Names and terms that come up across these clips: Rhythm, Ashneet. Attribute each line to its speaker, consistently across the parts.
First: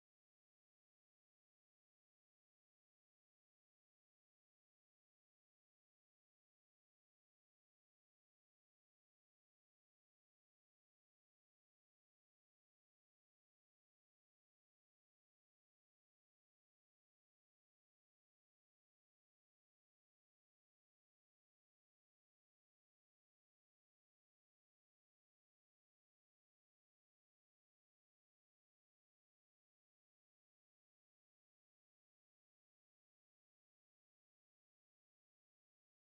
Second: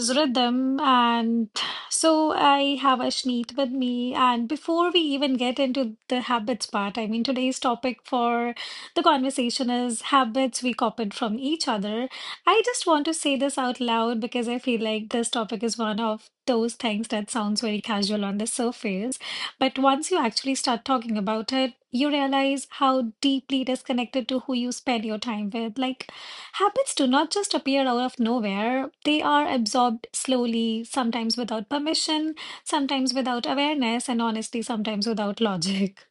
Speaker 1: is Rhythm, and I have Ashneet with me. And before we even get into the habits part, today's topic for the conversation is habits we copied from each other. I just want to say this out loud because I feel like this topic is one of those things that sounds very casual on the surface, but once you actually start talking about it, you realize how deeply it is connected to who you spend your time with. Habits do not just appear out of nowhere. They are absorbed slowly, sometimes without permission, sometimes without awareness, and honestly, sometimes without logic.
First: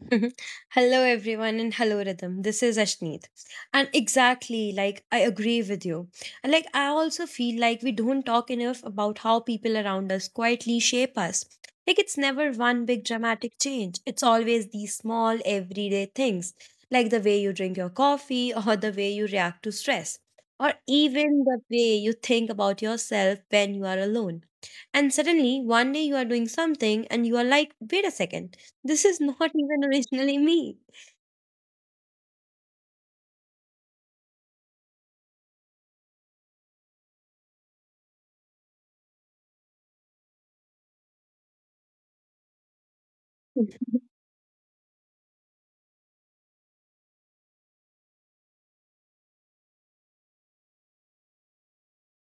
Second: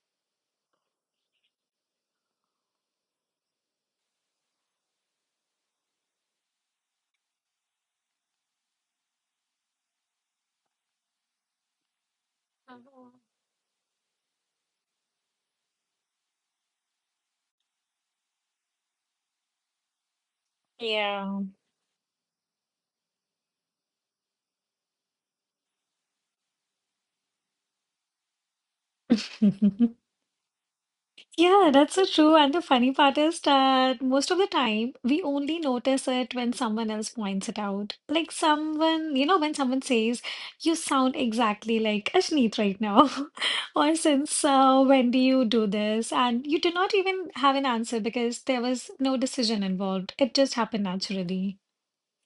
Speaker 2: Hello, everyone, and hello, Rhythm. This is Ashneet. And exactly, like, I agree with you. And, like, I also feel like we don't talk enough about how people around us quietly shape us. Like, it's never one big
Speaker 1: Mhm.
Speaker 2: dramatic change, it's always these small, everyday things, like the way you drink your coffee, or the way you react to stress, or
Speaker 1: Yeah.
Speaker 2: even the way you think about yourself when you are alone. And suddenly, one day you are doing something and you are like, wait a second. This is not even originally me.
Speaker 1: Yeah, that's so true. And the funny part is that most of the time we only notice it when someone else points it out. Like someone, when someone says, you sound exactly like Ashneet right now. Or since when do you do this? And you do not even have an answer because there was no decision involved. It just happened naturally.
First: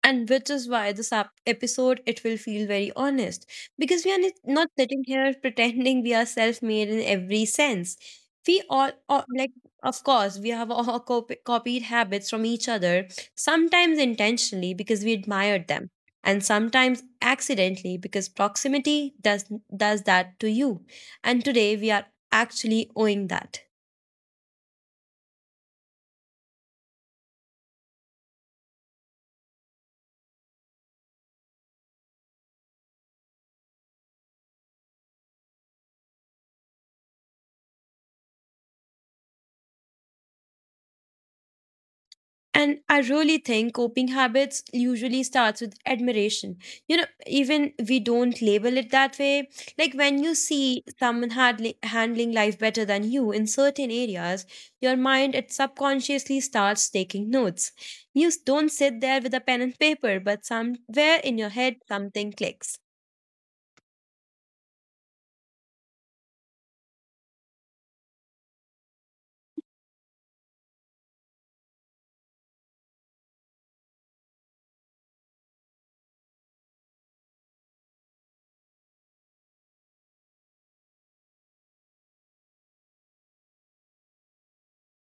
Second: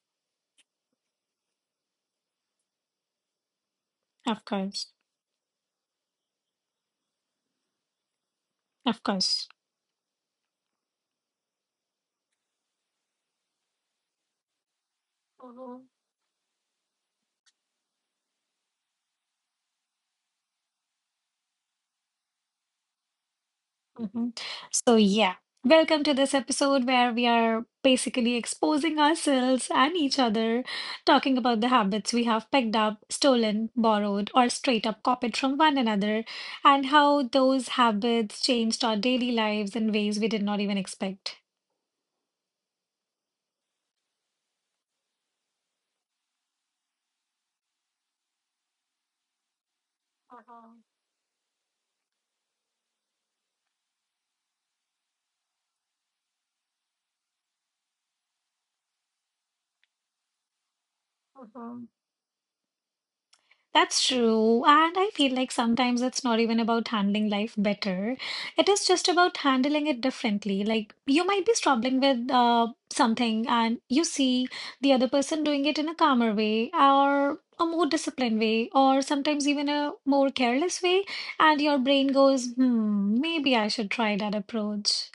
Speaker 2: And which is why this episode it will feel very honest because we are
Speaker 1: Of
Speaker 2: not
Speaker 1: course.
Speaker 2: sitting here pretending we are self-made in every sense. We all,
Speaker 1: Of
Speaker 2: all
Speaker 1: course.
Speaker 2: like of course we have all copied habits from each other, sometimes intentionally because we admired them, and sometimes accidentally because proximity does that to you. And today we are actually owing that.
Speaker 1: Mhm. So, yeah, welcome to this episode where we are basically exposing ourselves and each other, talking about the habits we have picked up, stolen, borrowed, or straight up copied from one another, and how those habits changed our daily lives in ways we did not even expect.
Speaker 2: And I really think coping habits usually starts with admiration. You know, even we don't label it that way. Like when you
Speaker 1: Mhm.
Speaker 2: see someone handling life better than you in certain areas, your mind it subconsciously starts taking notes. Don't sit there with a pen and paper, but somewhere in your head
Speaker 1: Mhm.
Speaker 2: something clicks.
Speaker 1: That's true. And I feel like sometimes it's not even about handling life better. It is just about handling it differently. Like you might be struggling with something and you see the other person doing it in a calmer way or a more disciplined way or sometimes even a more careless way. And your brain goes, hmm, maybe I should try that approach.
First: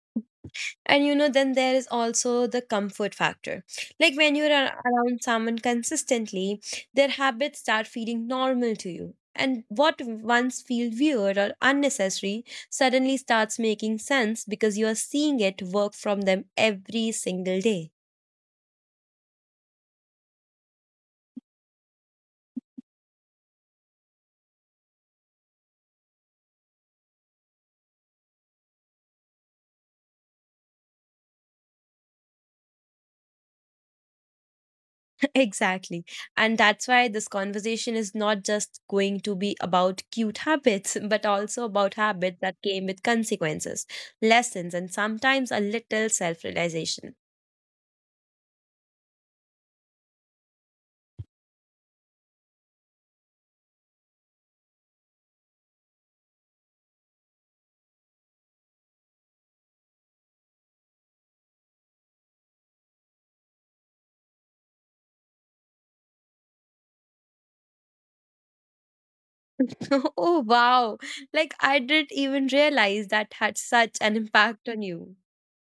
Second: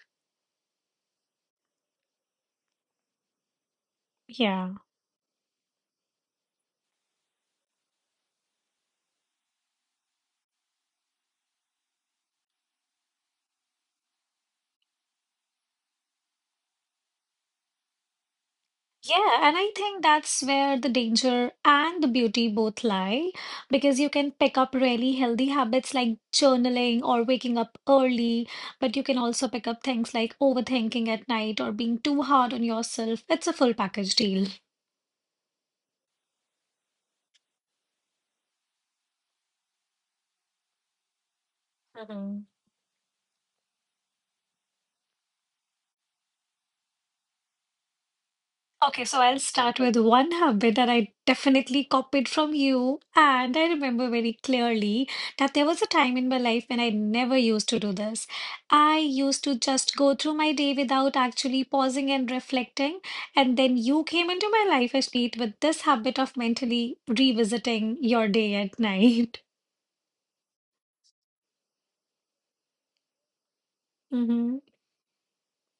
Speaker 2: And you know, then there is also the comfort factor. Like when you're
Speaker 1: Yeah.
Speaker 2: around someone consistently, their habits start feeling normal to you. And what once felt weird or unnecessary suddenly starts making sense because you are seeing it work from them every single day.
Speaker 1: Yeah, and I think that's where the danger and the beauty both lie because you can pick up really healthy habits like journaling or waking up early, but you can also pick up things like overthinking at night or being too hard on yourself. It's a full package deal.
Speaker 2: Exactly. And that's why this conversation is not just going to be about cute habits, but also about habits
Speaker 1: Mhm.
Speaker 2: that came with consequences, lessons, and sometimes a little self realization.
Speaker 1: Okay, so I'll start with one habit that I definitely copied from you. And I remember very clearly that there was a time in my life when I never used to do this. I used to just go through my day without actually pausing and reflecting. And then you came into my life, Ashneet, with this habit of mentally revisiting your day at night.
Speaker 2: Oh, wow. Like, I didn't even realize that had such an
Speaker 1: Mhm.
Speaker 2: impact on you.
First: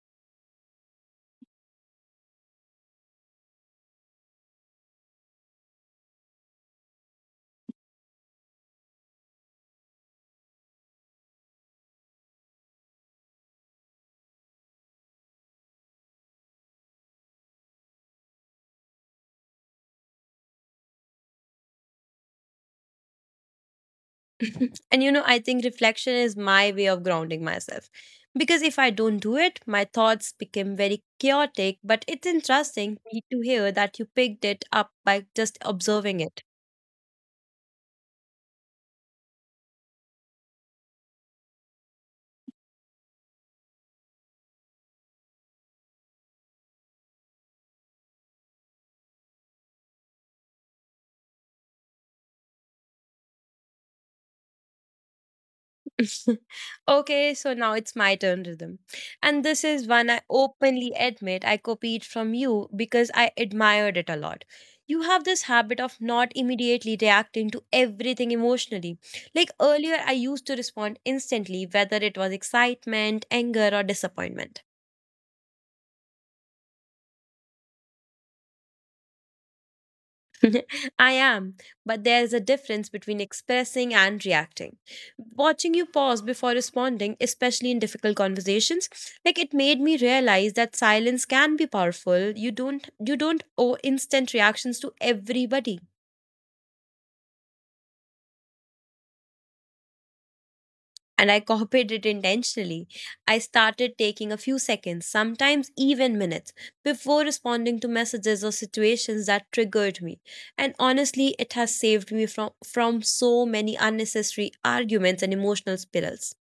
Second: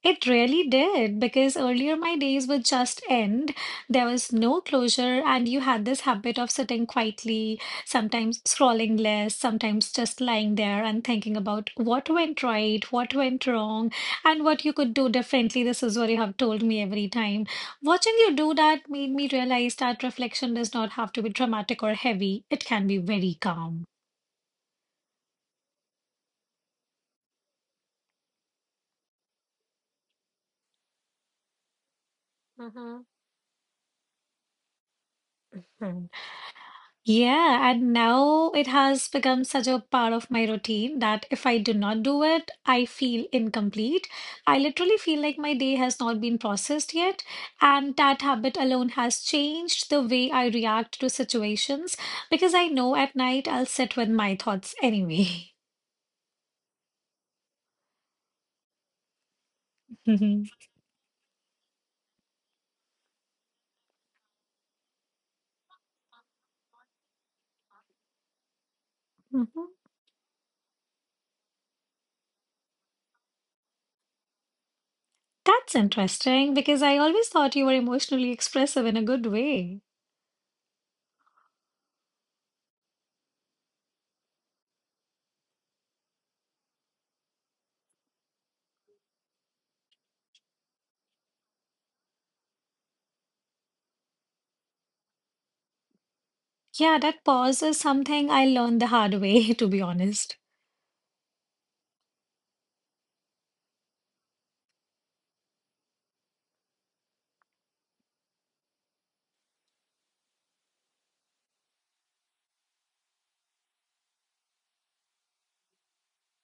Speaker 1: It really did because earlier my days would just end. There was no closure, and you had this habit of sitting quietly, sometimes scrolling less, sometimes just lying there and thinking about what went right, what went wrong, and what you could do differently. This is what you have told me every time. Watching you do that made me realize that reflection does not have to be dramatic or heavy, it can be very calm.
Speaker 2: And you know, I think reflection is my way of grounding myself. Because if I don't do it, my thoughts become very chaotic. But it's interesting
Speaker 1: Hmm.
Speaker 2: me to hear that you picked it up by just observing it.
Speaker 1: Yeah, and now it has become such a part of my routine that if I do not do it, I feel incomplete. I literally feel like my day has not been processed yet, and that habit alone has changed the way I react to situations because I know at night I'll sit with my thoughts anyway.
Speaker 2: Okay, so now it's my turn, Rhythm. And this is one I
Speaker 1: Mhm.
Speaker 2: openly admit I copied from you because I admired it a lot. You have this habit of not immediately reacting to everything emotionally. Like
Speaker 1: Mhm.
Speaker 2: earlier, I used to respond instantly, whether it was excitement, anger, or disappointment.
Speaker 1: That's interesting because I always thought you were emotionally expressive in a good way.
Speaker 2: I am, but there's a difference between expressing and reacting. Watching you pause before responding, especially in difficult conversations, like it made me realize that silence can be powerful. You don't owe instant reactions to everybody.
Speaker 1: Yeah, that pause is something I learned the hard way, to be honest.
Speaker 2: And I copied it intentionally. I started taking a few seconds, sometimes even minutes, before responding to messages or situations that triggered me. And honestly, it has saved me from so many unnecessary arguments and emotional spirals.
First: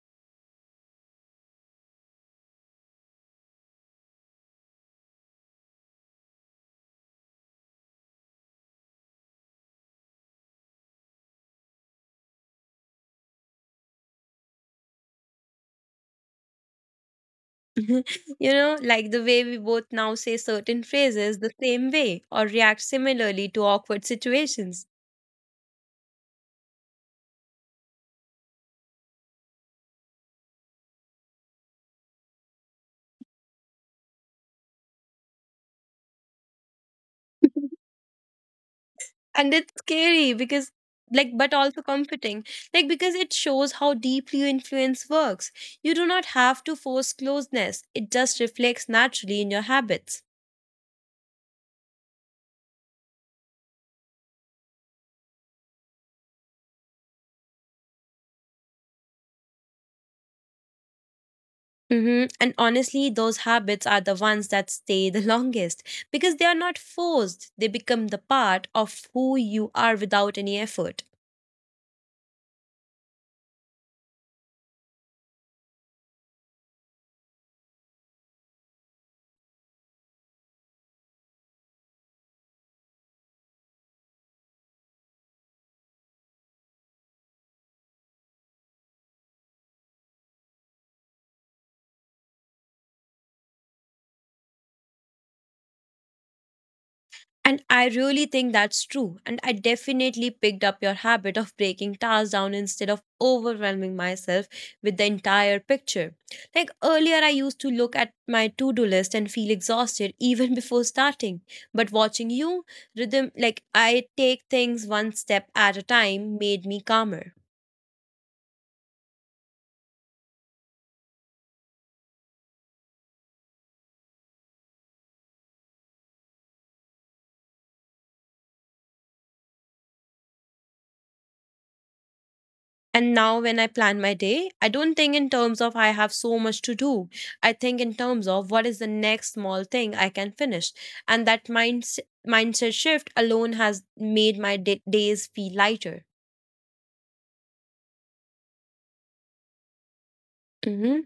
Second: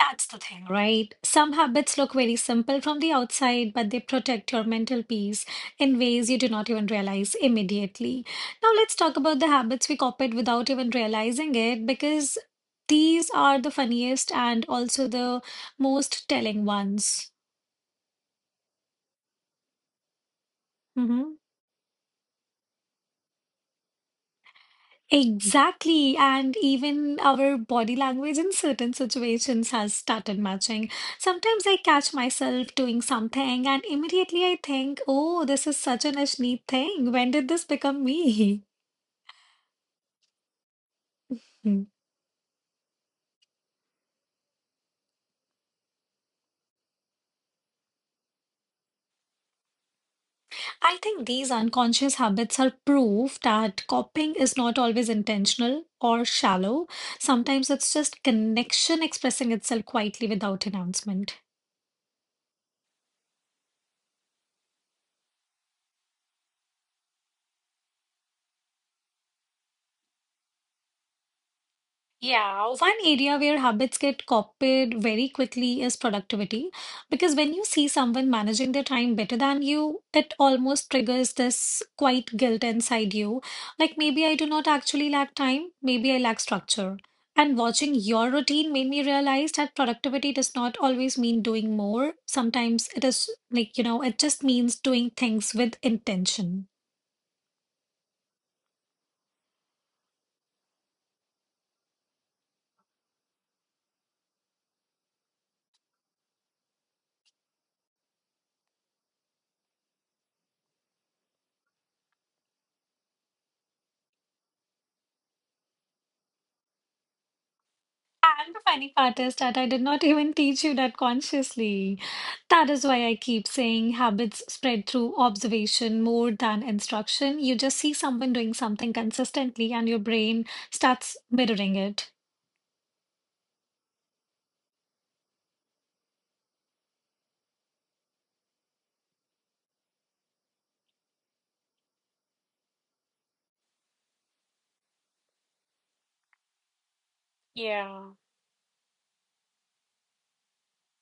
Speaker 1: That's the thing, right? Some habits look very simple from the outside, but they protect your mental peace in ways you do not even realize immediately. Now, let's talk about the habits we copied without even realizing it because these are the funniest and also the most telling ones.
Speaker 2: You know, like the way we both now say certain
Speaker 1: Mm-hmm.
Speaker 2: phrases the same way or react similarly to awkward situations.
Speaker 1: Exactly, and even our body language in certain situations has started matching. Sometimes I catch myself doing something, and immediately I think, oh, this is such an Ashneet thing. When did this become me?
Speaker 2: And it's scary because, like, but
Speaker 1: Hmm.
Speaker 2: also comforting, like, because it shows how deeply your influence works. You do not have to force closeness, it just reflects naturally in your habits.
Speaker 1: I think these unconscious habits are proof that copying is not always intentional or shallow. Sometimes it's just connection expressing itself quietly without announcement.
Speaker 2: Hmm, and honestly those habits are the ones that stay the longest because they are not forced, they become the part of who you are without any effort.
Speaker 1: Yeah, one area where habits get copied very quickly is productivity. Because when you see someone managing their time better than you, it almost triggers this quiet guilt inside you. Like maybe I do not actually lack time, maybe I lack structure. And watching your routine made me realize that productivity does not always mean doing more. Sometimes it is it just means doing things with intention.
Speaker 2: And I really think that's true. And I definitely picked up your habit of breaking tasks down instead of overwhelming myself with the entire picture. Like earlier, I used to look at my to do list and feel exhausted even before starting. But watching you, rhythm, like I take things one step at a time, made me calmer.
Speaker 1: I'm the funny part is that I did not even teach you that consciously. That is why I keep saying habits spread through observation more than instruction. You just see someone doing something consistently and your brain starts mirroring it.
Speaker 2: And now, when I plan my day, I don't think in terms of I have so much to do. I think in terms of what is the next small thing I can finish. And that mindset shift alone has made my days feel lighter.
Speaker 1: Yeah.
Speaker 2: Hmm.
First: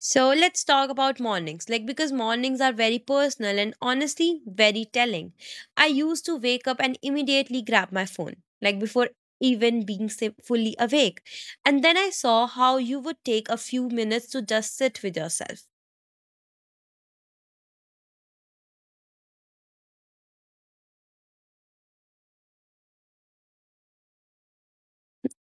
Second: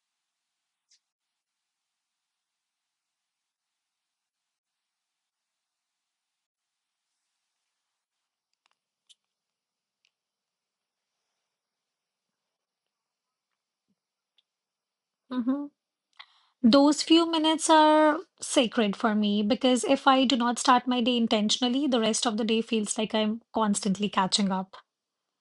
Speaker 2: So, let's talk about mornings. Like, because mornings are very personal and honestly, very telling. I used to wake up and immediately grab my phone, like before even being fully awake. And then I saw how you would take a few minutes to just sit with yourself.
Speaker 1: Mhm. Those few minutes are sacred for me because if I do not start my day intentionally, the rest of the day feels like I'm constantly catching up.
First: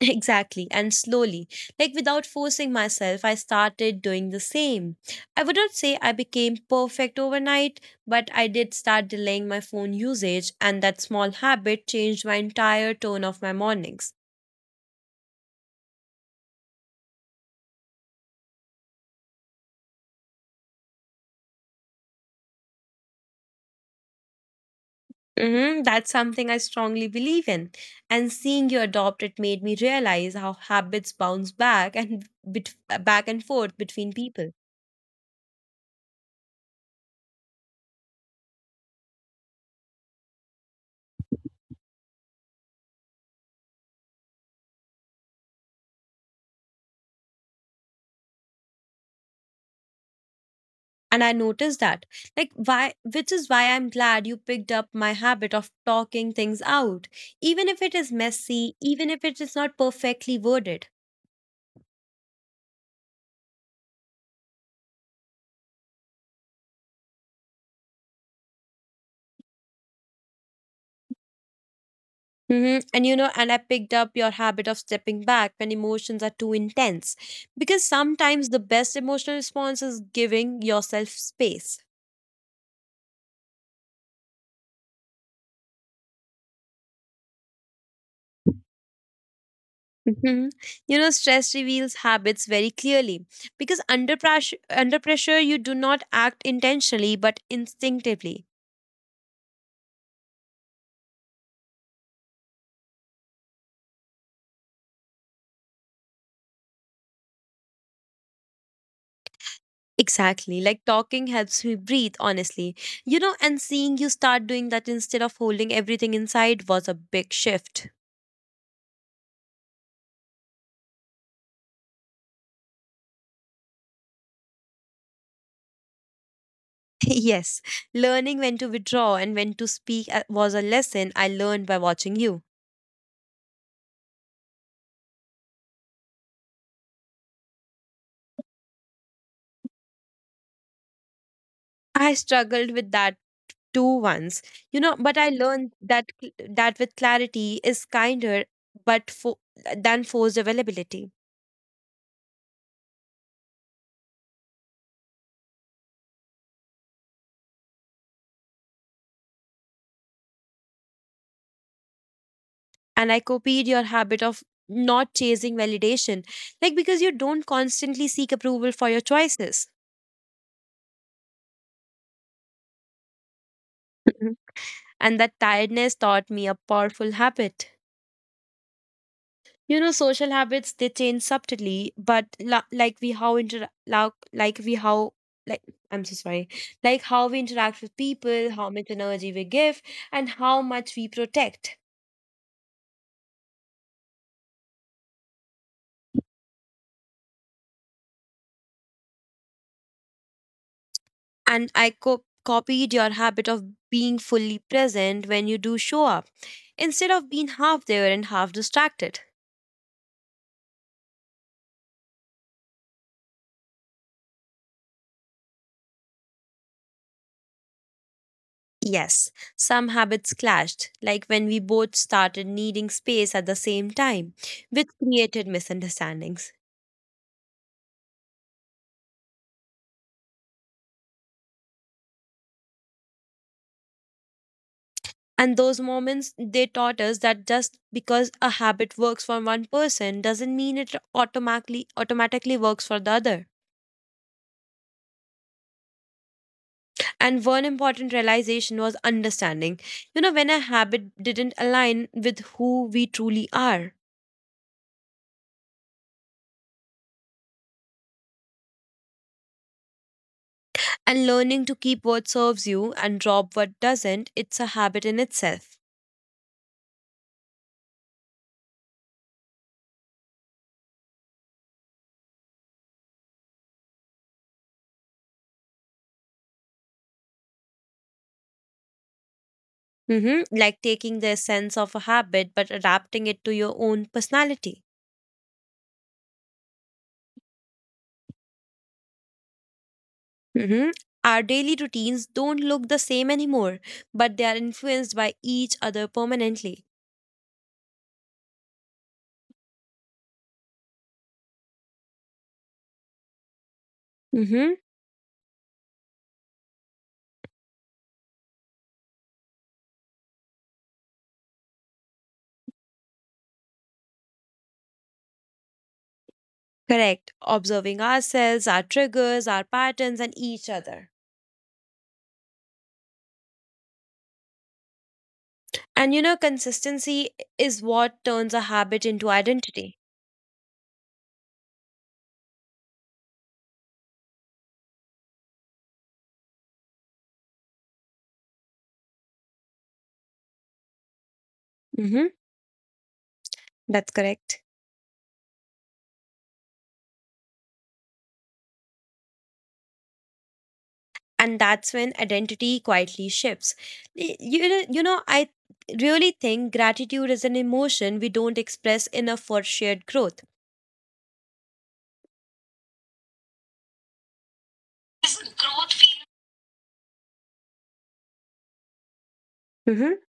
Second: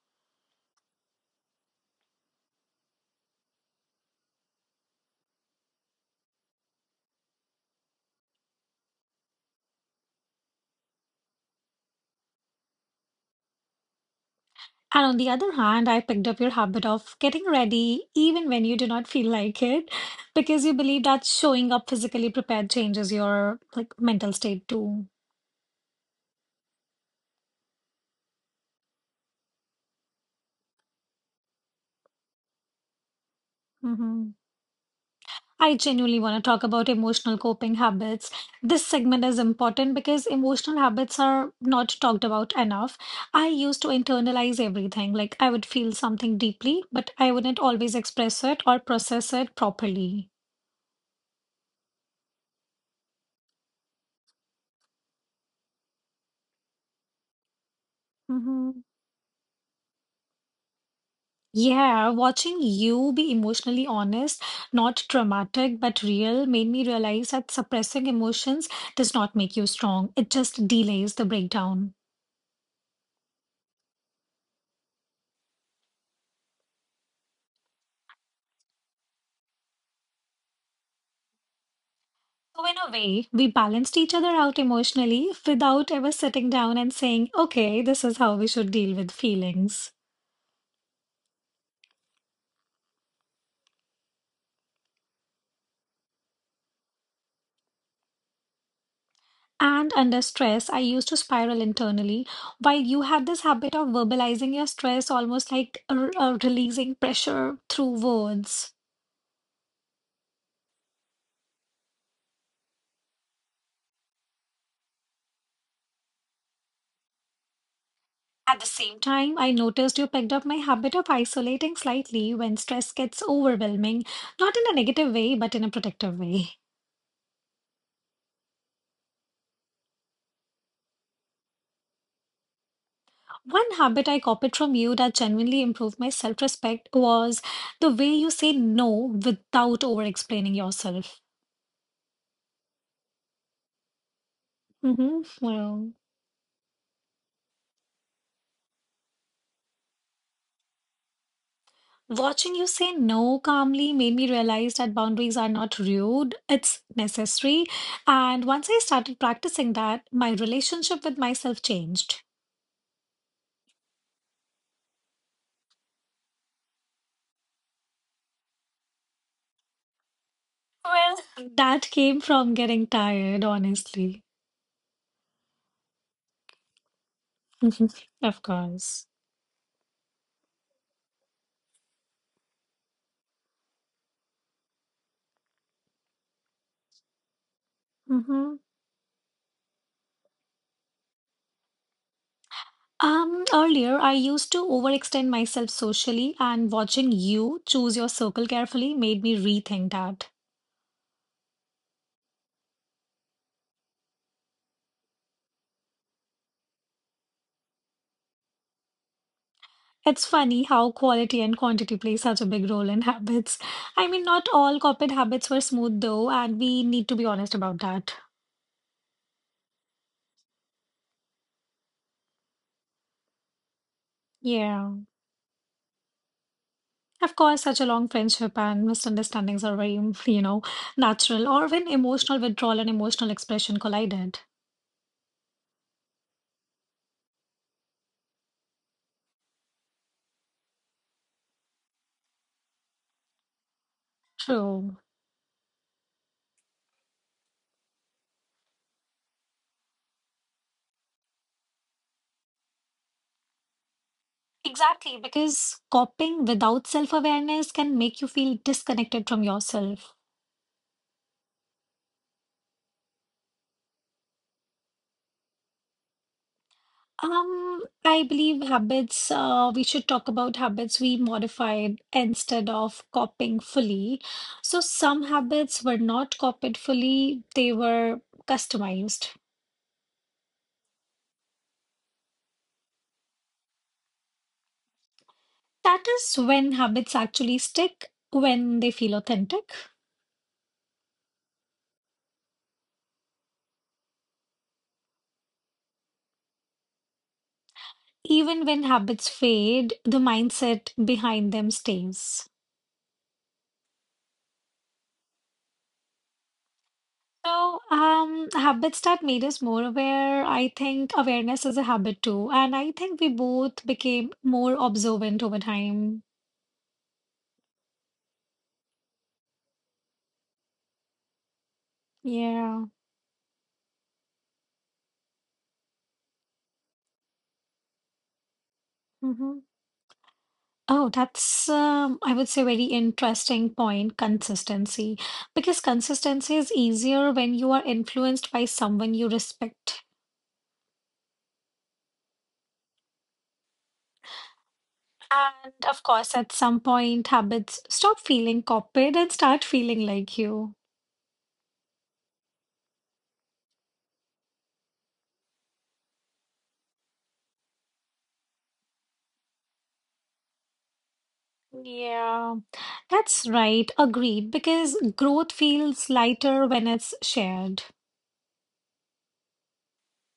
Speaker 2: Exactly, and slowly, like without forcing myself, I started doing the same. I would not say I became perfect overnight, but I did start delaying my phone usage, and that small habit changed my entire tone of my mornings.
Speaker 1: And on the other hand, I picked up your habit of getting ready even when you do not feel like it, because you believe that showing up physically prepared changes your like mental state too.
Speaker 2: Hmm, that's something I strongly believe in. And seeing you adopt it made me realize how habits bounce back and bet- back and forth between
Speaker 1: Hmm.
Speaker 2: people.
Speaker 1: I genuinely want to talk about emotional coping habits. This segment is important because emotional habits are not talked about enough. I used to internalize everything. Like I would feel something deeply, but I wouldn't always express it or process it properly.
Speaker 2: And I noticed that, like, why which is why I'm glad you picked up my habit of talking things out, even if it is messy,
Speaker 1: Mm-hmm.
Speaker 2: even if it is not perfectly worded.
Speaker 1: Yeah, watching you be emotionally honest, not traumatic, but real, made me realize that suppressing emotions does not make you strong. It just delays the breakdown.
Speaker 2: Hmm, and you know, and I picked up your habit of stepping back when emotions are too intense, because sometimes the best emotional response is giving yourself space.
Speaker 1: So, in a way, we balanced each other out emotionally without ever sitting down and saying, okay, this is how we should deal with feelings.
Speaker 2: Hmm, you know, stress reveals habits very clearly because under pressure you do not act intentionally but instinctively.
Speaker 1: And under stress, I used to spiral internally, while you had this habit of verbalizing your stress almost like releasing pressure through words.
Speaker 2: Exactly. Like talking helps me breathe, honestly. You know, and seeing you start doing that instead of holding everything inside was a big shift.
Speaker 1: At the same time, I noticed you picked up my habit of isolating slightly when stress gets overwhelming, not in a negative way, but in a protective way.
Speaker 2: Yes. Learning when to withdraw and when to speak was a lesson I learned by watching you.
Speaker 1: One habit I copied from you that genuinely improved my self respect was the way you say no without over explaining yourself.
Speaker 2: I struggled with that too once. You know, but
Speaker 1: Hmm.
Speaker 2: I learned
Speaker 1: Well,
Speaker 2: that that with clarity is kinder but than forced availability.
Speaker 1: watching you say no calmly made me realize that boundaries are not rude, it's necessary. And once I started practicing that, my relationship with myself changed.
Speaker 2: And I copied your habit of not chasing validation, like, because you don't constantly seek approval for your choices.
Speaker 1: Well, that came from getting tired, honestly.
Speaker 2: Mhm. And that tiredness taught me a powerful habit.
Speaker 1: Mhm. Of course.
Speaker 2: You know, social habits they change subtly, but la- like we how inter la- like we how like I'm so sorry, like how we interact with people,
Speaker 1: Hmm.
Speaker 2: how much energy we give, and how much we protect.
Speaker 1: Earlier, I used to overextend myself socially, and watching you choose your circle carefully made me rethink that.
Speaker 2: And I copied your habit of being fully present when you do show up, instead of being half there and half distracted.
Speaker 1: It's funny how quality and quantity play such a big role in habits. I mean, not all corporate habits were smooth, though, and we need to be honest about that.
Speaker 2: Yes, some habits clashed, like when we both started needing space at the same time,
Speaker 1: Yeah.
Speaker 2: which created misunderstandings.
Speaker 1: Of course, such a long friendship and misunderstandings are very, natural, or when emotional withdrawal and emotional expression collided.
Speaker 2: And those moments, they taught us that just because a habit works for one person doesn't mean it automatically works for the other.
Speaker 1: True.
Speaker 2: And one important realization was understanding. You know, when a habit didn't align with who we truly are.
Speaker 1: Exactly, because coping without self-awareness can make you feel disconnected from yourself.
Speaker 2: And learning to keep what serves you and drop what doesn't, it's a habit in itself.
Speaker 1: I believe habits, we should talk about habits we modified instead of copying fully. So some habits were not copied fully, they were customized.
Speaker 2: Hmm. Like taking the essence of a habit but adapting it to your own personality.
Speaker 1: That is when habits actually stick, when they feel authentic.
Speaker 2: Hmm. Our daily routines don't look the same anymore, but they are influenced by each other permanently.
Speaker 1: Even when habits fade, the mindset behind them stays.
Speaker 2: Hmm.
Speaker 1: So, habits that made us more aware, I think awareness is a habit too. And I think we both became more observant over time.
Speaker 2: Correct. Observing ourselves, our triggers, our patterns, and each other.
Speaker 1: Yeah.
Speaker 2: And you know, consistency is what turns a habit into
Speaker 1: Hmm.
Speaker 2: identity.
Speaker 1: Oh, that's, I would say, very interesting point, consistency. Because consistency is easier when you are influenced by someone you respect.
Speaker 2: Hmm. That's correct.
Speaker 1: And of course, at some point, habits stop feeling copied and start feeling like you.
Speaker 2: And that's when identity quietly shifts. You know I really think gratitude is an emotion we don't express enough for shared growth.
Speaker 1: Yeah, that's right. Agreed. Because growth feels lighter when it's shared.
Speaker 2: Mhm.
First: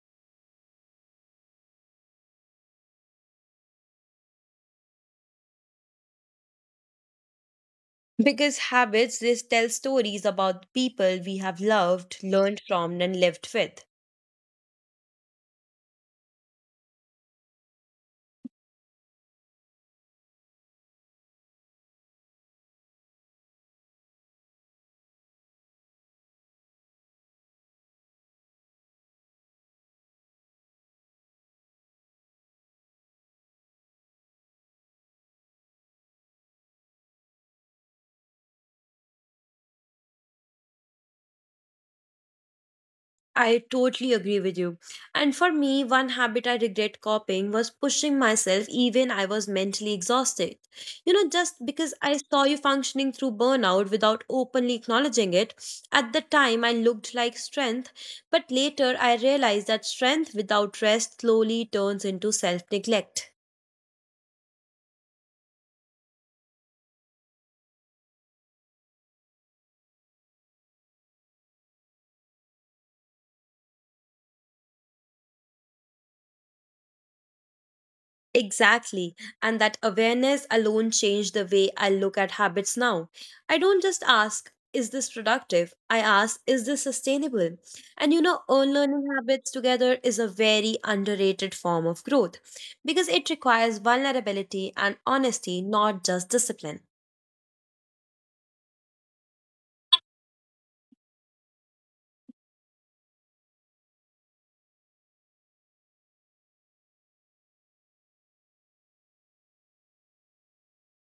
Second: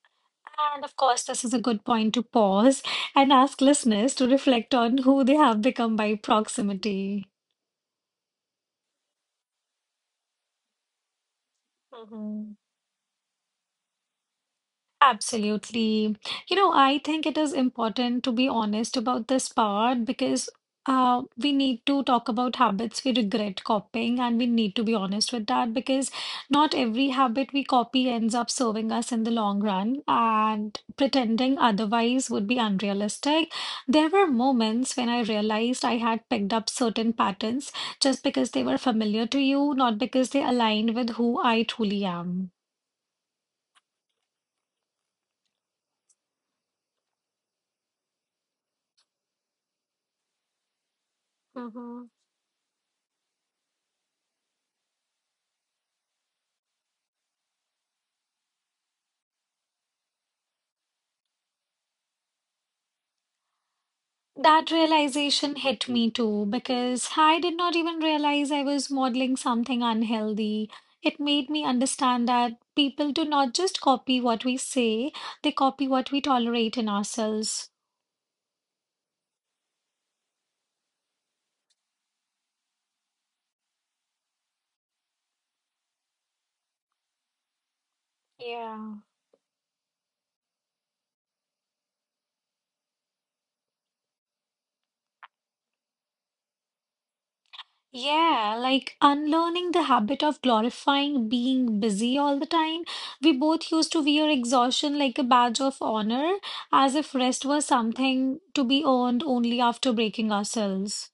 Speaker 1: And of course, this is a good point to pause and ask listeners to reflect on who they have become by proximity.
Speaker 2: Because habits this tell stories about people we have loved,
Speaker 1: Mhm.
Speaker 2: learned from, and lived with.
Speaker 1: Absolutely. You know, I think it is important to be honest about this part because we need to talk about habits we regret copying, and we need to be honest with that because not every habit we copy ends up serving us in the long run, and pretending otherwise would be unrealistic. There were moments when I realized I had picked up certain patterns just because they were familiar to you, not because they aligned with who I truly am.
Speaker 2: I totally agree with you. And for me, one habit I regret copying was pushing myself even I was mentally exhausted. You know, just because I saw you functioning through burnout without openly acknowledging it, at the time I looked like strength, but later I realized that strength without rest slowly turns into self-neglect.
Speaker 1: That realization hit me too because I did not even realize I was modeling something unhealthy. It made me understand that people do not just copy what we say, they copy what we tolerate in ourselves.
Speaker 2: Exactly. And that awareness alone changed the way I look at habits now. I don't just ask, is this productive? I ask, is this sustainable? And you know, own
Speaker 1: Yeah.
Speaker 2: learning habits together is a very underrated form of growth because it requires vulnerability and honesty, not just discipline.
Speaker 1: Yeah, like unlearning the habit of glorifying being busy all the time. We both used to wear exhaustion like a badge of honor, as if rest was something to be earned only after breaking ourselves.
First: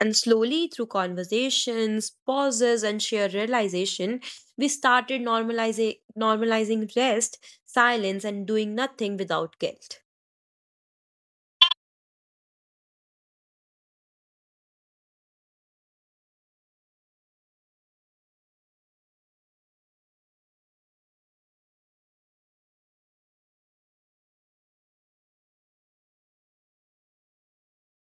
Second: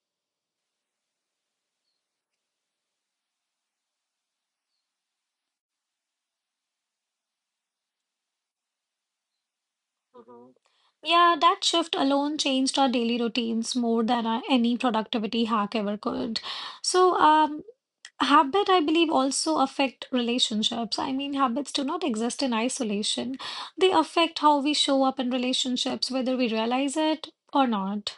Speaker 2: And slowly, through conversations, pauses, and shared realization, we started normalizing rest, silence, and doing nothing without guilt.
Speaker 1: Mhm. Yeah, that shift alone changed our daily routines more than our, any productivity hack ever could. So, habit, I believe, also affect relationships. I mean, habits do not exist in isolation. They affect how we show up in relationships, whether we realize it or not.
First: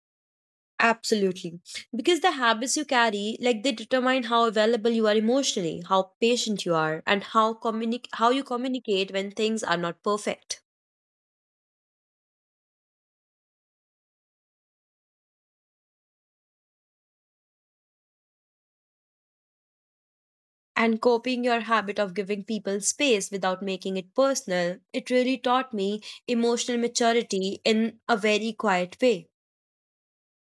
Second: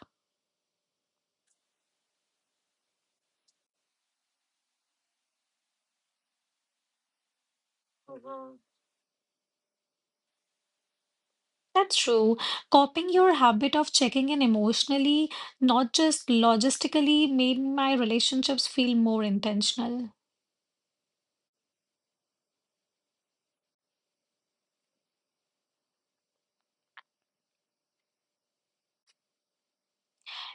Speaker 2: Absolutely. Because the habits you carry, like they determine how available you are emotionally, how patient you are, and how how you
Speaker 1: Mhm.
Speaker 2: communicate when things are not perfect.
Speaker 1: That's true. Copying your habit of checking in emotionally, not just logistically, made my relationships feel more intentional.
Speaker 2: And copying your habit of giving people space without making it personal, it really taught me emotional maturity in a very quiet way.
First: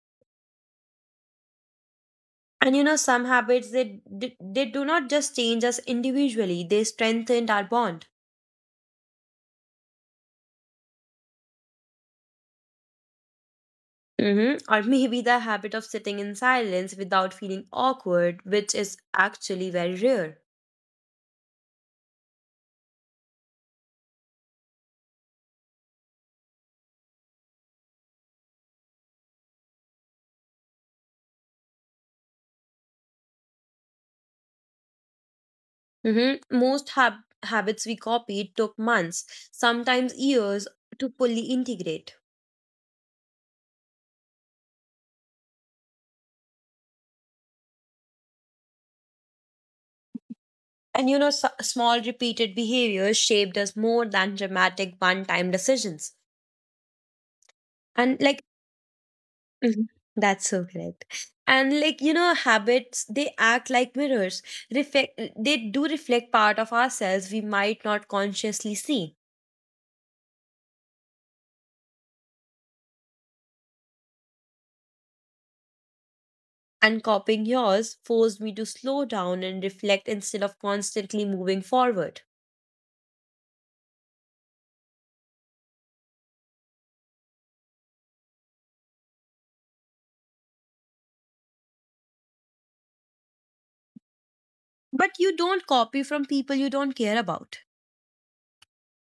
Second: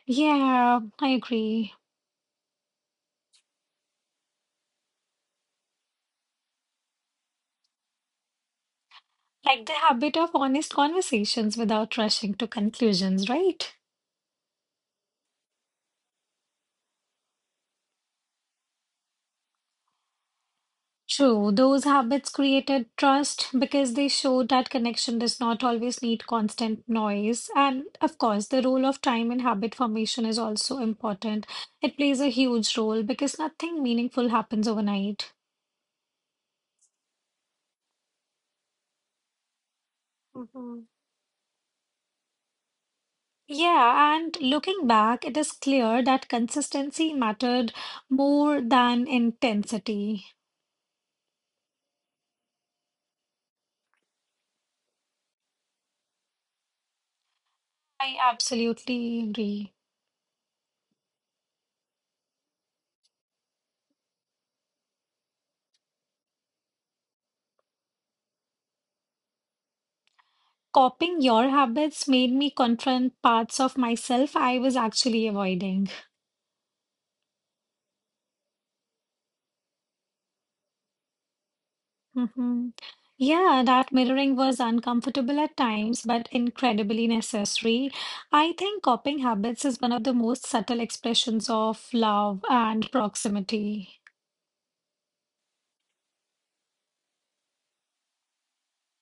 Speaker 1: Yeah, I agree.
Speaker 2: And you know, some habits they, they do not just change us individually, they strengthened our bond.
Speaker 1: Like the habit of honest conversations without rushing to conclusions, right?
Speaker 2: Hmm. Or maybe the habit of sitting in silence without feeling awkward, which is actually very rare.
Speaker 1: True, those habits created trust because they showed that connection does not always need constant noise. And of course, the role of time in habit formation is also important. It plays a huge role because nothing meaningful happens overnight.
Speaker 2: Hmm. Most habits we copied took months, sometimes years,
Speaker 1: Mhm.
Speaker 2: to fully integrate.
Speaker 1: Yeah, and looking back, it is clear that consistency mattered more than intensity.
Speaker 2: And you know, small repeated behaviors shaped us more than dramatic one time decisions.
Speaker 1: I
Speaker 2: And, like,
Speaker 1: absolutely agree.
Speaker 2: mhm, that's so correct. And, like, you know, habits, they act like mirrors. Reflect, they do reflect part of ourselves we might not consciously see.
Speaker 1: Copying your habits made me confront parts of myself I was actually avoiding.
Speaker 2: And copying yours forced me to slow down and reflect instead of constantly moving forward.
Speaker 1: Hmm. Yeah, that mirroring was uncomfortable at times, but incredibly necessary. I think copying habits is one of the most subtle expressions of love and proximity.
Speaker 2: But you don't copy from people you don't care about.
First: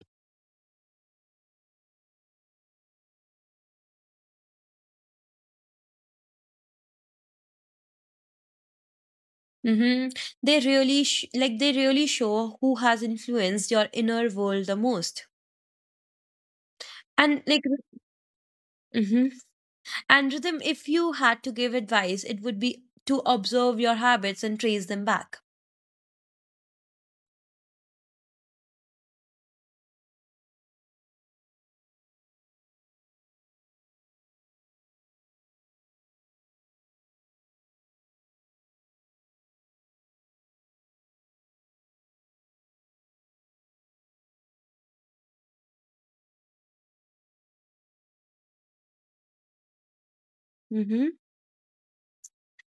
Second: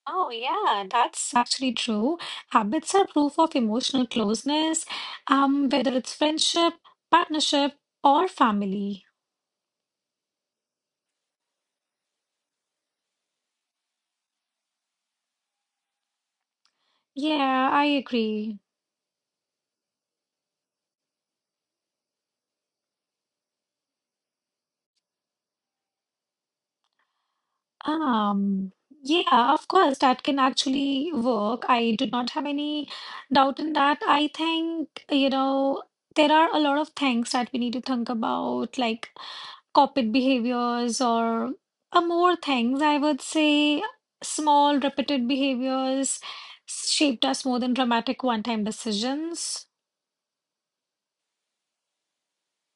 Speaker 1: Oh, yeah, that's actually true. Habits are proof of emotional closeness, whether it's friendship, partnership, or family.
Speaker 2: Mm-hmm. They really like they really show who has influenced your inner world the most. And, like,
Speaker 1: Yeah, I agree.
Speaker 2: mhm. And Rhythm, if you had to give advice, it would be to observe your habits and trace them back.
Speaker 1: Um, yeah, of course, that can actually work. I do not have any doubt in that. I think, you know, there are a lot of things that we need to think about, like corporate behaviors or more things. I would say small, repeated behaviors shaped us more than dramatic one-time decisions.
Speaker 2: Mm-hmm.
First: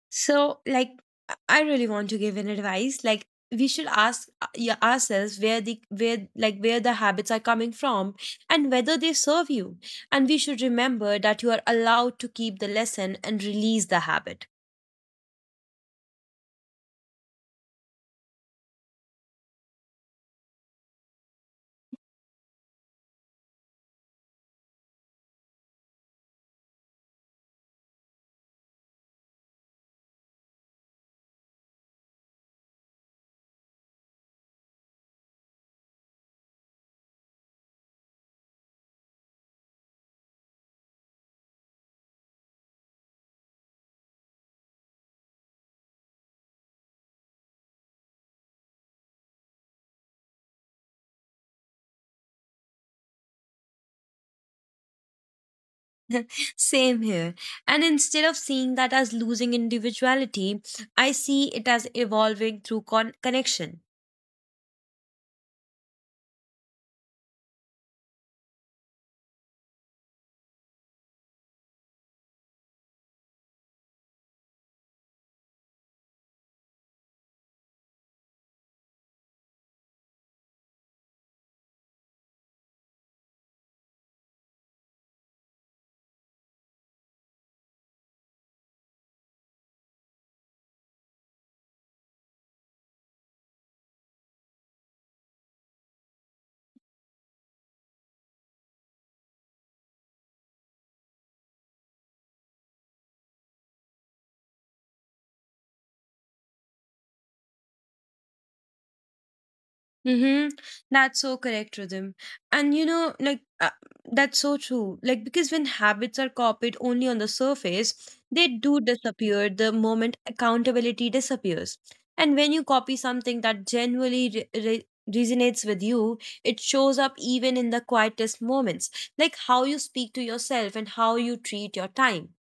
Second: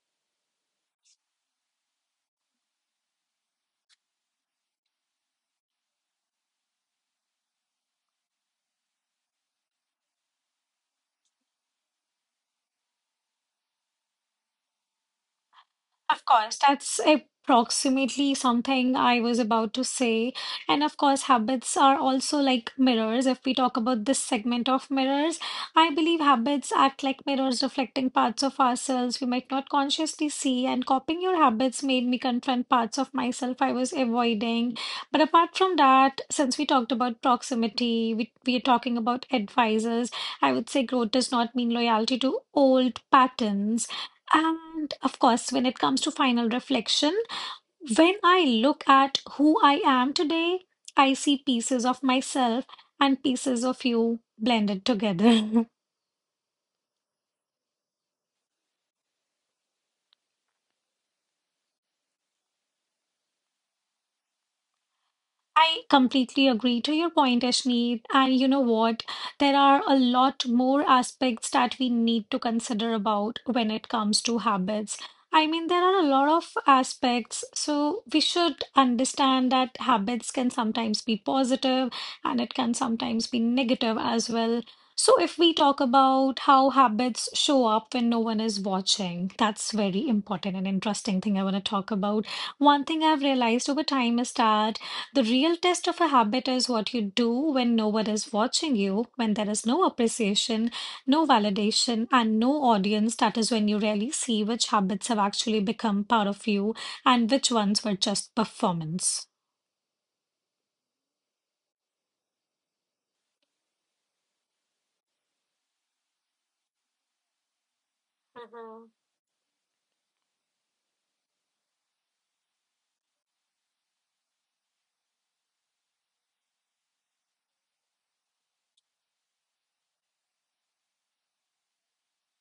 Speaker 2: So, like, I really want to give an advice. Like, we should ask yeah, ourselves where the habits are coming from and whether they serve you. And we should remember that you are allowed to keep the lesson and release the habit.
Speaker 1: Of course, that's approximately something I was about to say. And of course, habits are also like mirrors. If we talk about this segment of mirrors, I believe habits act like mirrors reflecting parts of ourselves we might not consciously see. And copying your habits made me confront parts of myself I was avoiding. But apart from that, since we talked about proximity, we are talking about advisors, I would say growth does not mean loyalty to old patterns. And of course, when it comes to final reflection, when I look at who I am today, I see pieces of myself and pieces of you blended together.
Speaker 2: Same here. And instead of seeing that as losing individuality, I see it as evolving through connection.
Speaker 1: I completely agree to your point, Ashneet. And you know what? There are a lot more aspects that we need to consider about when it comes to habits. I mean, there are a lot of aspects. So we should understand that habits can sometimes be positive and it can sometimes be negative as well. So if we talk about how habits show up when no one is watching, that's very important and interesting thing I want to talk about. One thing I've realized over time is that the real test of a habit is what you do when no one is watching you, when there is no appreciation, no validation, and no audience. That is when you really see which habits have actually become part of you and which ones were just performance.
Speaker 2: Mm-hmm. That's so correct, Rhythm. And you know, like, that's so true. Like, because when habits are copied only on the surface, they do disappear the moment accountability disappears. And when you copy something that genuinely resonates with you, it shows up even in the quietest moments, like how you speak to yourself and how you treat your time.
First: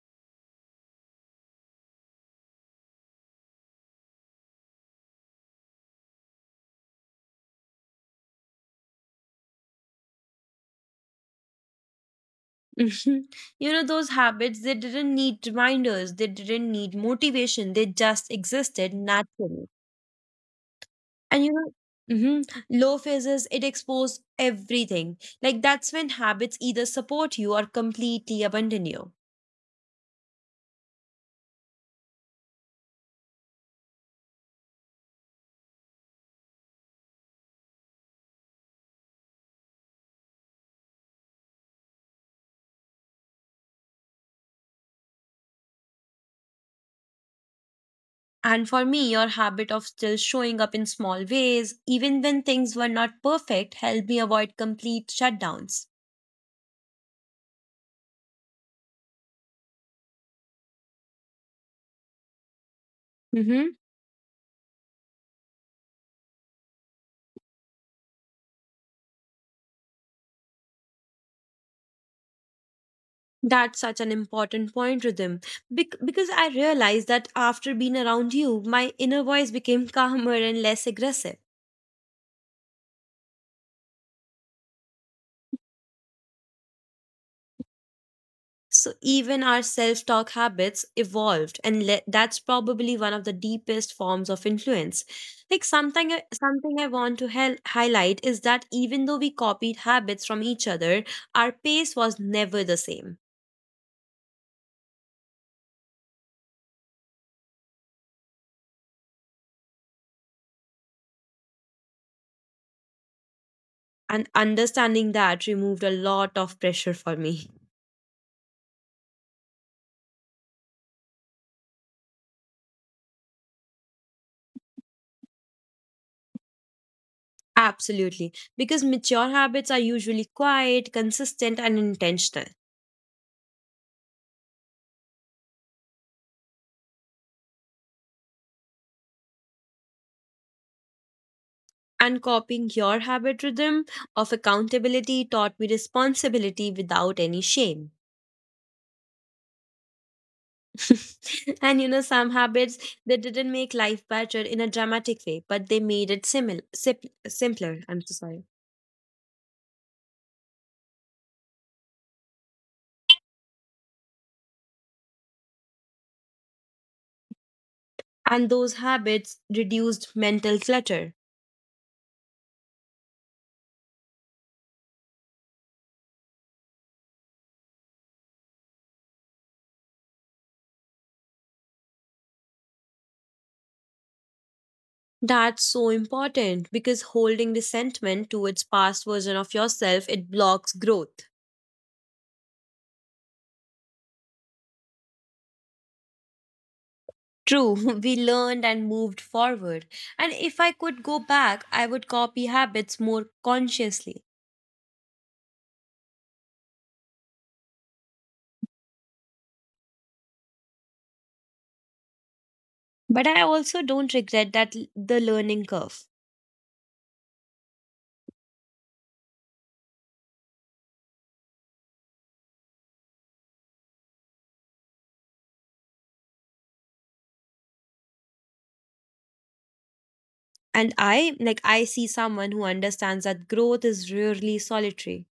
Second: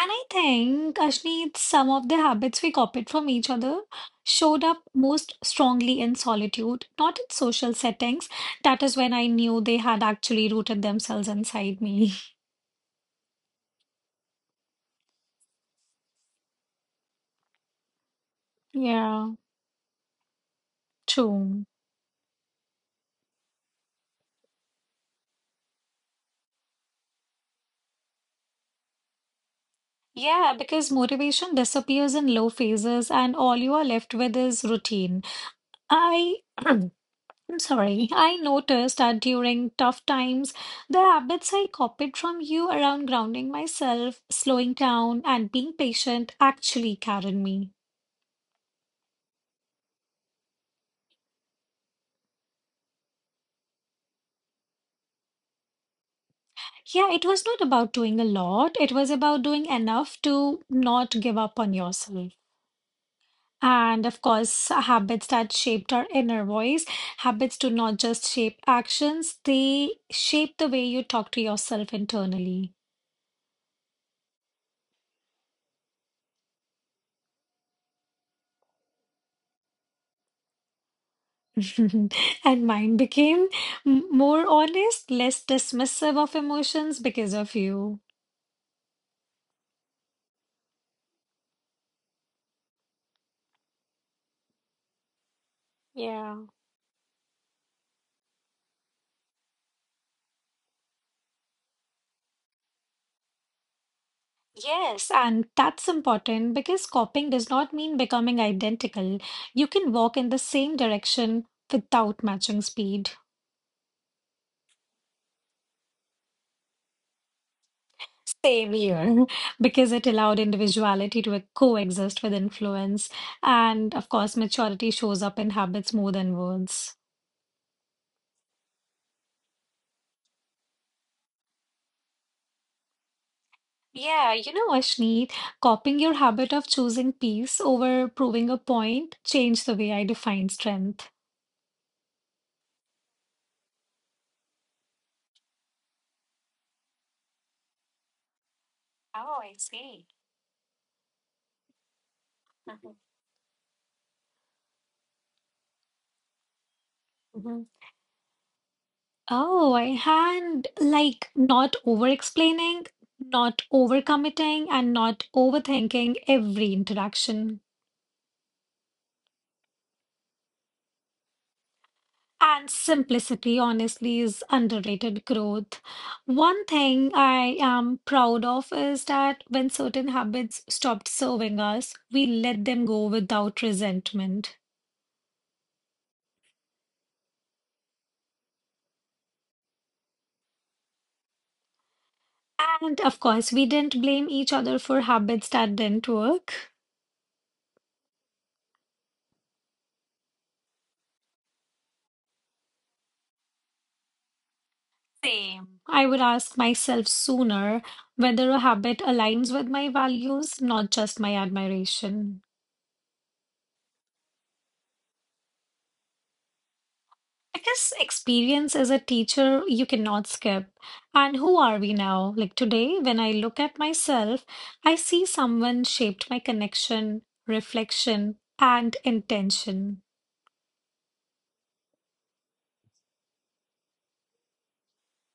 Speaker 1: And I think, Ashneet, some of the habits we copied from each other showed up most strongly in solitude, not in social settings. That is when I knew they had actually rooted themselves inside me.
Speaker 2: Mhm. You know, those habits, they didn't need reminders, they didn't need motivation, they just existed
Speaker 1: Yeah,
Speaker 2: naturally. And you
Speaker 1: true.
Speaker 2: know, hmm low phases, it exposes everything. Like that's when habits either support you or completely abandon you.
Speaker 1: Yeah, because motivation disappears in low phases and all you are left with is routine. I, I'm sorry, I noticed that during tough times, the habits I copied from you around grounding myself, slowing down, and being patient actually carried me.
Speaker 2: And for me, your habit of still showing up in small ways, even when things were not perfect, helped me avoid complete shutdowns.
Speaker 1: Yeah, it was not about doing a lot, it was about doing enough to not give up on yourself.
Speaker 2: hmm
Speaker 1: And of course, habits that shaped our inner voice. Habits do not just shape actions, they shape the way you talk to yourself internally.
Speaker 2: That's such an important point, Rhythm. Because I realized that after being around you, my inner voice became calmer and less aggressive.
Speaker 1: And mine became more honest, less dismissive of emotions because of you.
Speaker 2: So even our self talk habits evolved, and that's probably one of the deepest forms of influence. Like something,
Speaker 1: Yeah.
Speaker 2: something I want to highlight is that even though we copied habits from each other, our pace was never the same.
Speaker 1: Yes, and that's important because copying does not mean becoming identical. You can walk in the same direction without matching speed.
Speaker 2: And understanding that removed a lot of pressure for me.
Speaker 1: Same here, because it allowed individuality to coexist with influence. And of course, maturity shows up in habits more than words.
Speaker 2: Absolutely. Because mature habits are usually quiet, consistent, and intentional.
Speaker 1: Yeah, you know, Ashneet, copying your habit of choosing peace over proving a point changed the way I define strength.
Speaker 2: And copying your habit rhythm of accountability taught me responsibility without any shame.
Speaker 1: Oh, I see.
Speaker 2: And you know, some habits, they didn't make life better in a dramatic way, but they made it
Speaker 1: Mhm.
Speaker 2: simpler. I'm so sorry.
Speaker 1: Oh, I had like not over explaining, not overcommitting, and not overthinking every interaction.
Speaker 2: And those habits reduced mental clutter.
Speaker 1: And simplicity, honestly, is underrated growth. One thing I am proud of is that when certain habits stopped serving us, we let them go without resentment.
Speaker 2: That's so important, because holding resentment towards past version of yourself, it blocks growth.
Speaker 1: And of course, we didn't blame each other for habits that didn't work.
Speaker 2: True. We learned and moved forward. And if I could go back, I would copy habits more consciously.
Speaker 1: Same. I would ask myself sooner whether a habit aligns with my values, not just my admiration.
Speaker 2: But I also don't regret that the learning curve.
Speaker 1: I guess experience as a teacher you cannot skip. And who are we now? Like today, when I look at myself, I see someone shaped my connection, reflection, and intention.
Speaker 2: And I see someone who understands that growth is rarely solitary.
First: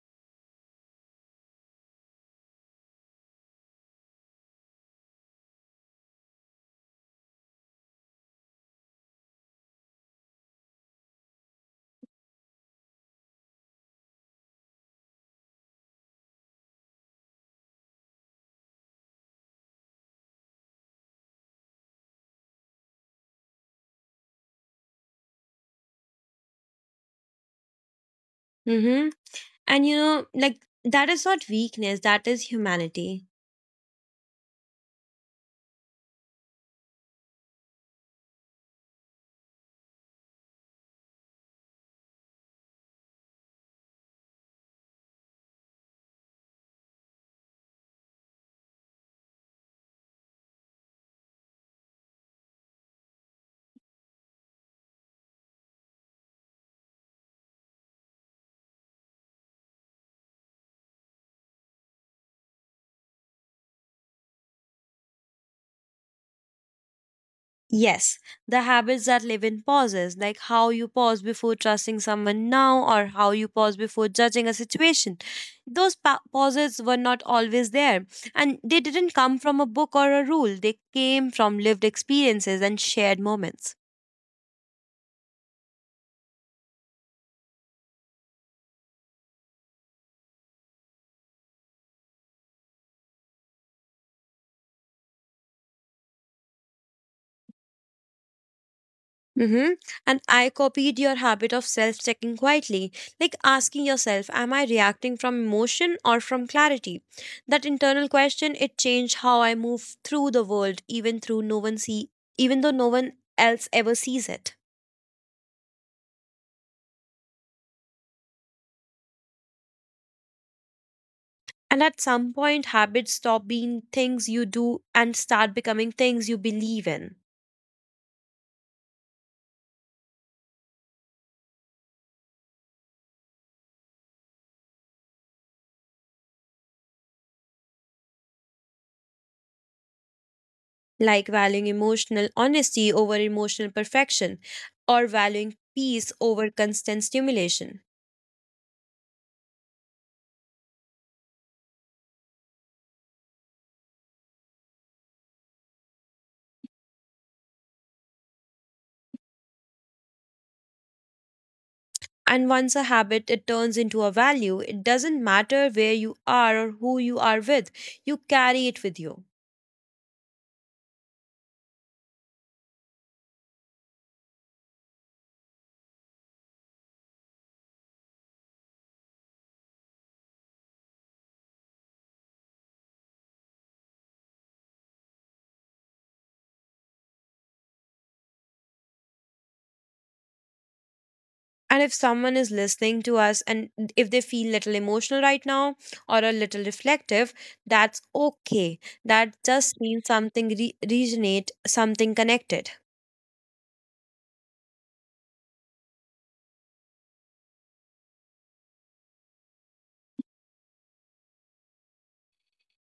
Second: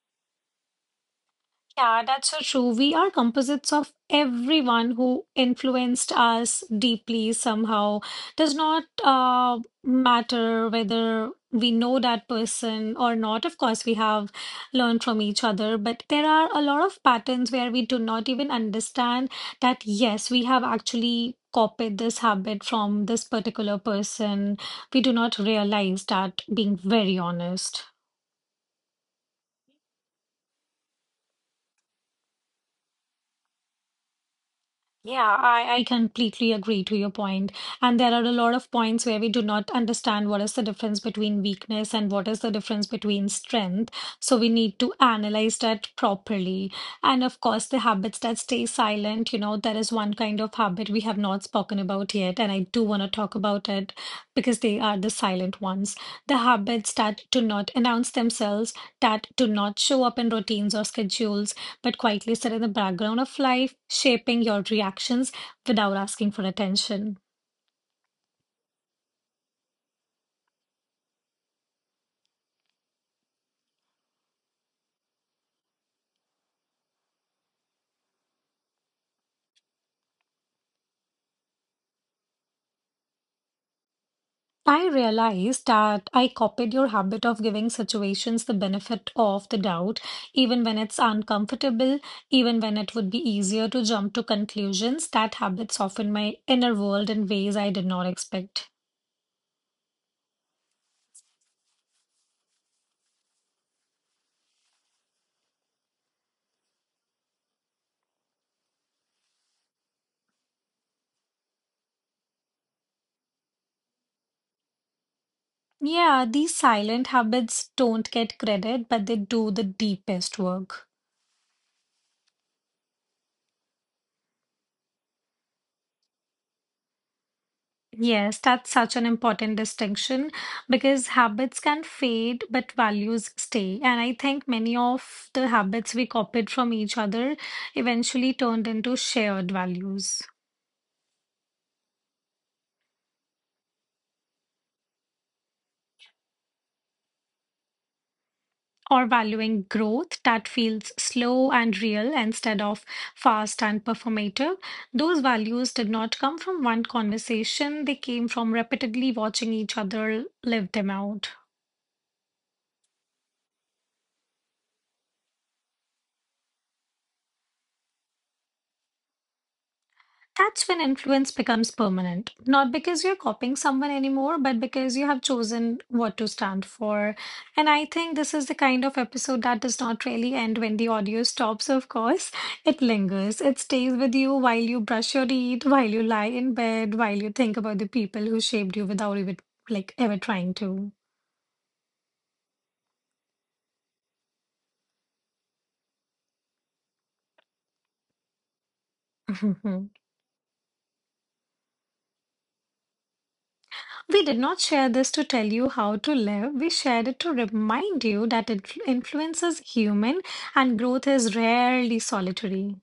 Speaker 1: Yeah, that's so true. We are composites of everyone who influenced us deeply somehow. Does not matter whether we know that person or not. Of course, we have learned from each other, but there are a lot of patterns where we do not even understand that, yes, we have actually copied this habit from this particular person. We do not realize that, being very honest.
Speaker 2: Mm-hmm. And you know, like, that is not weakness, that is humanity.
Speaker 1: Yeah, I completely agree to your point. And there are a lot of points where we do not understand what is the difference between weakness and what is the difference between strength. So we need to analyze that properly. And of course, the habits that stay silent, you know, there is one kind of habit we have not spoken about yet, and I do want to talk about it because they are the silent ones. The habits that do not announce themselves, that do not show up in routines or schedules but quietly sit in the background of life, shaping your reactions without asking for attention.
Speaker 2: Yes, the habits that live in pauses, like how you pause before trusting someone now or how you pause before judging a situation, those pauses were not always there, and they didn't come from a book or a rule, they came from lived experiences and shared moments.
Speaker 1: I realized that I copied your habit of giving situations the benefit of the doubt, even when it's uncomfortable, even when it would be easier to jump to conclusions. That habit softened my inner world in ways I did not expect.
Speaker 2: Mm-hmm. And I copied your habit of self checking quietly, like asking yourself, am I reacting from emotion or from clarity? That internal question, it changed how I move through the world, even through no one see even though no one else ever sees it.
Speaker 1: Yeah, these silent habits don't get credit, but they do the deepest work.
Speaker 2: And at some point habits stop being things you do and start becoming things you believe in.
Speaker 1: Yes, that's such an important distinction because habits can fade, but values stay. And I think many of the habits we copied from each other eventually turned into shared values
Speaker 2: Like valuing emotional honesty over emotional perfection, or valuing peace over constant stimulation.
Speaker 1: or valuing growth that feels slow and real instead of fast and performative. Those values did not come from one conversation, they came from repeatedly watching each other live them out.
Speaker 2: And once a habit, it turns into a value. It doesn't matter where you are or who you are with, you carry it with you.
Speaker 1: That's when influence becomes permanent, not because you're copying someone anymore, but because you have chosen what to stand for. And I think this is the kind of episode that does not really end when the audio stops, of course. It lingers, it stays with you while you brush your teeth, while you lie in bed, while you think about the people who shaped you without even like ever trying to.
Speaker 2: And if someone is listening to us, and if they feel little emotional right now or a little reflective, that's okay. That just means something resonate, something connected.
Speaker 1: We did not share this to tell you how to live. We shared it to remind you that it influences human and growth is rarely solitary.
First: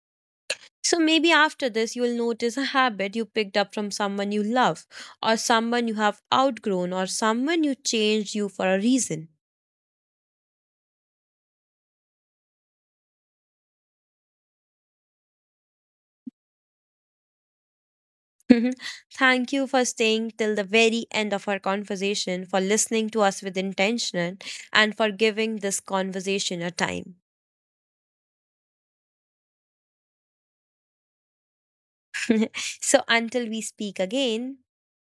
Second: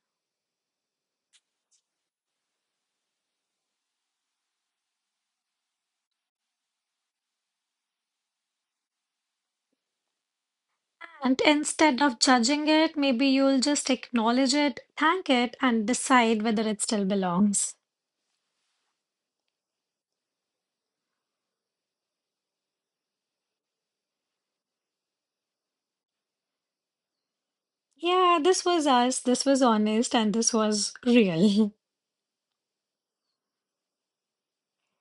Speaker 2: So maybe after this, you'll notice a habit you picked up from someone you love, or someone you have outgrown, or someone you changed you for a reason.
Speaker 1: And instead of judging it, maybe you'll just acknowledge it, thank it, and decide whether it still belongs.
Speaker 2: Mhm. Thank you for staying till the very end of our conversation, for listening to us with intention, and for giving this conversation a time.
Speaker 1: Yeah, this was us. This was honest and this was real.
Speaker 2: So, until we speak again,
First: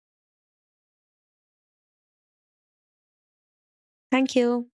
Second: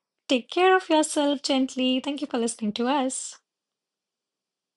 Speaker 1: Take care of yourself gently. Thank you for listening to us.
Speaker 2: thank you.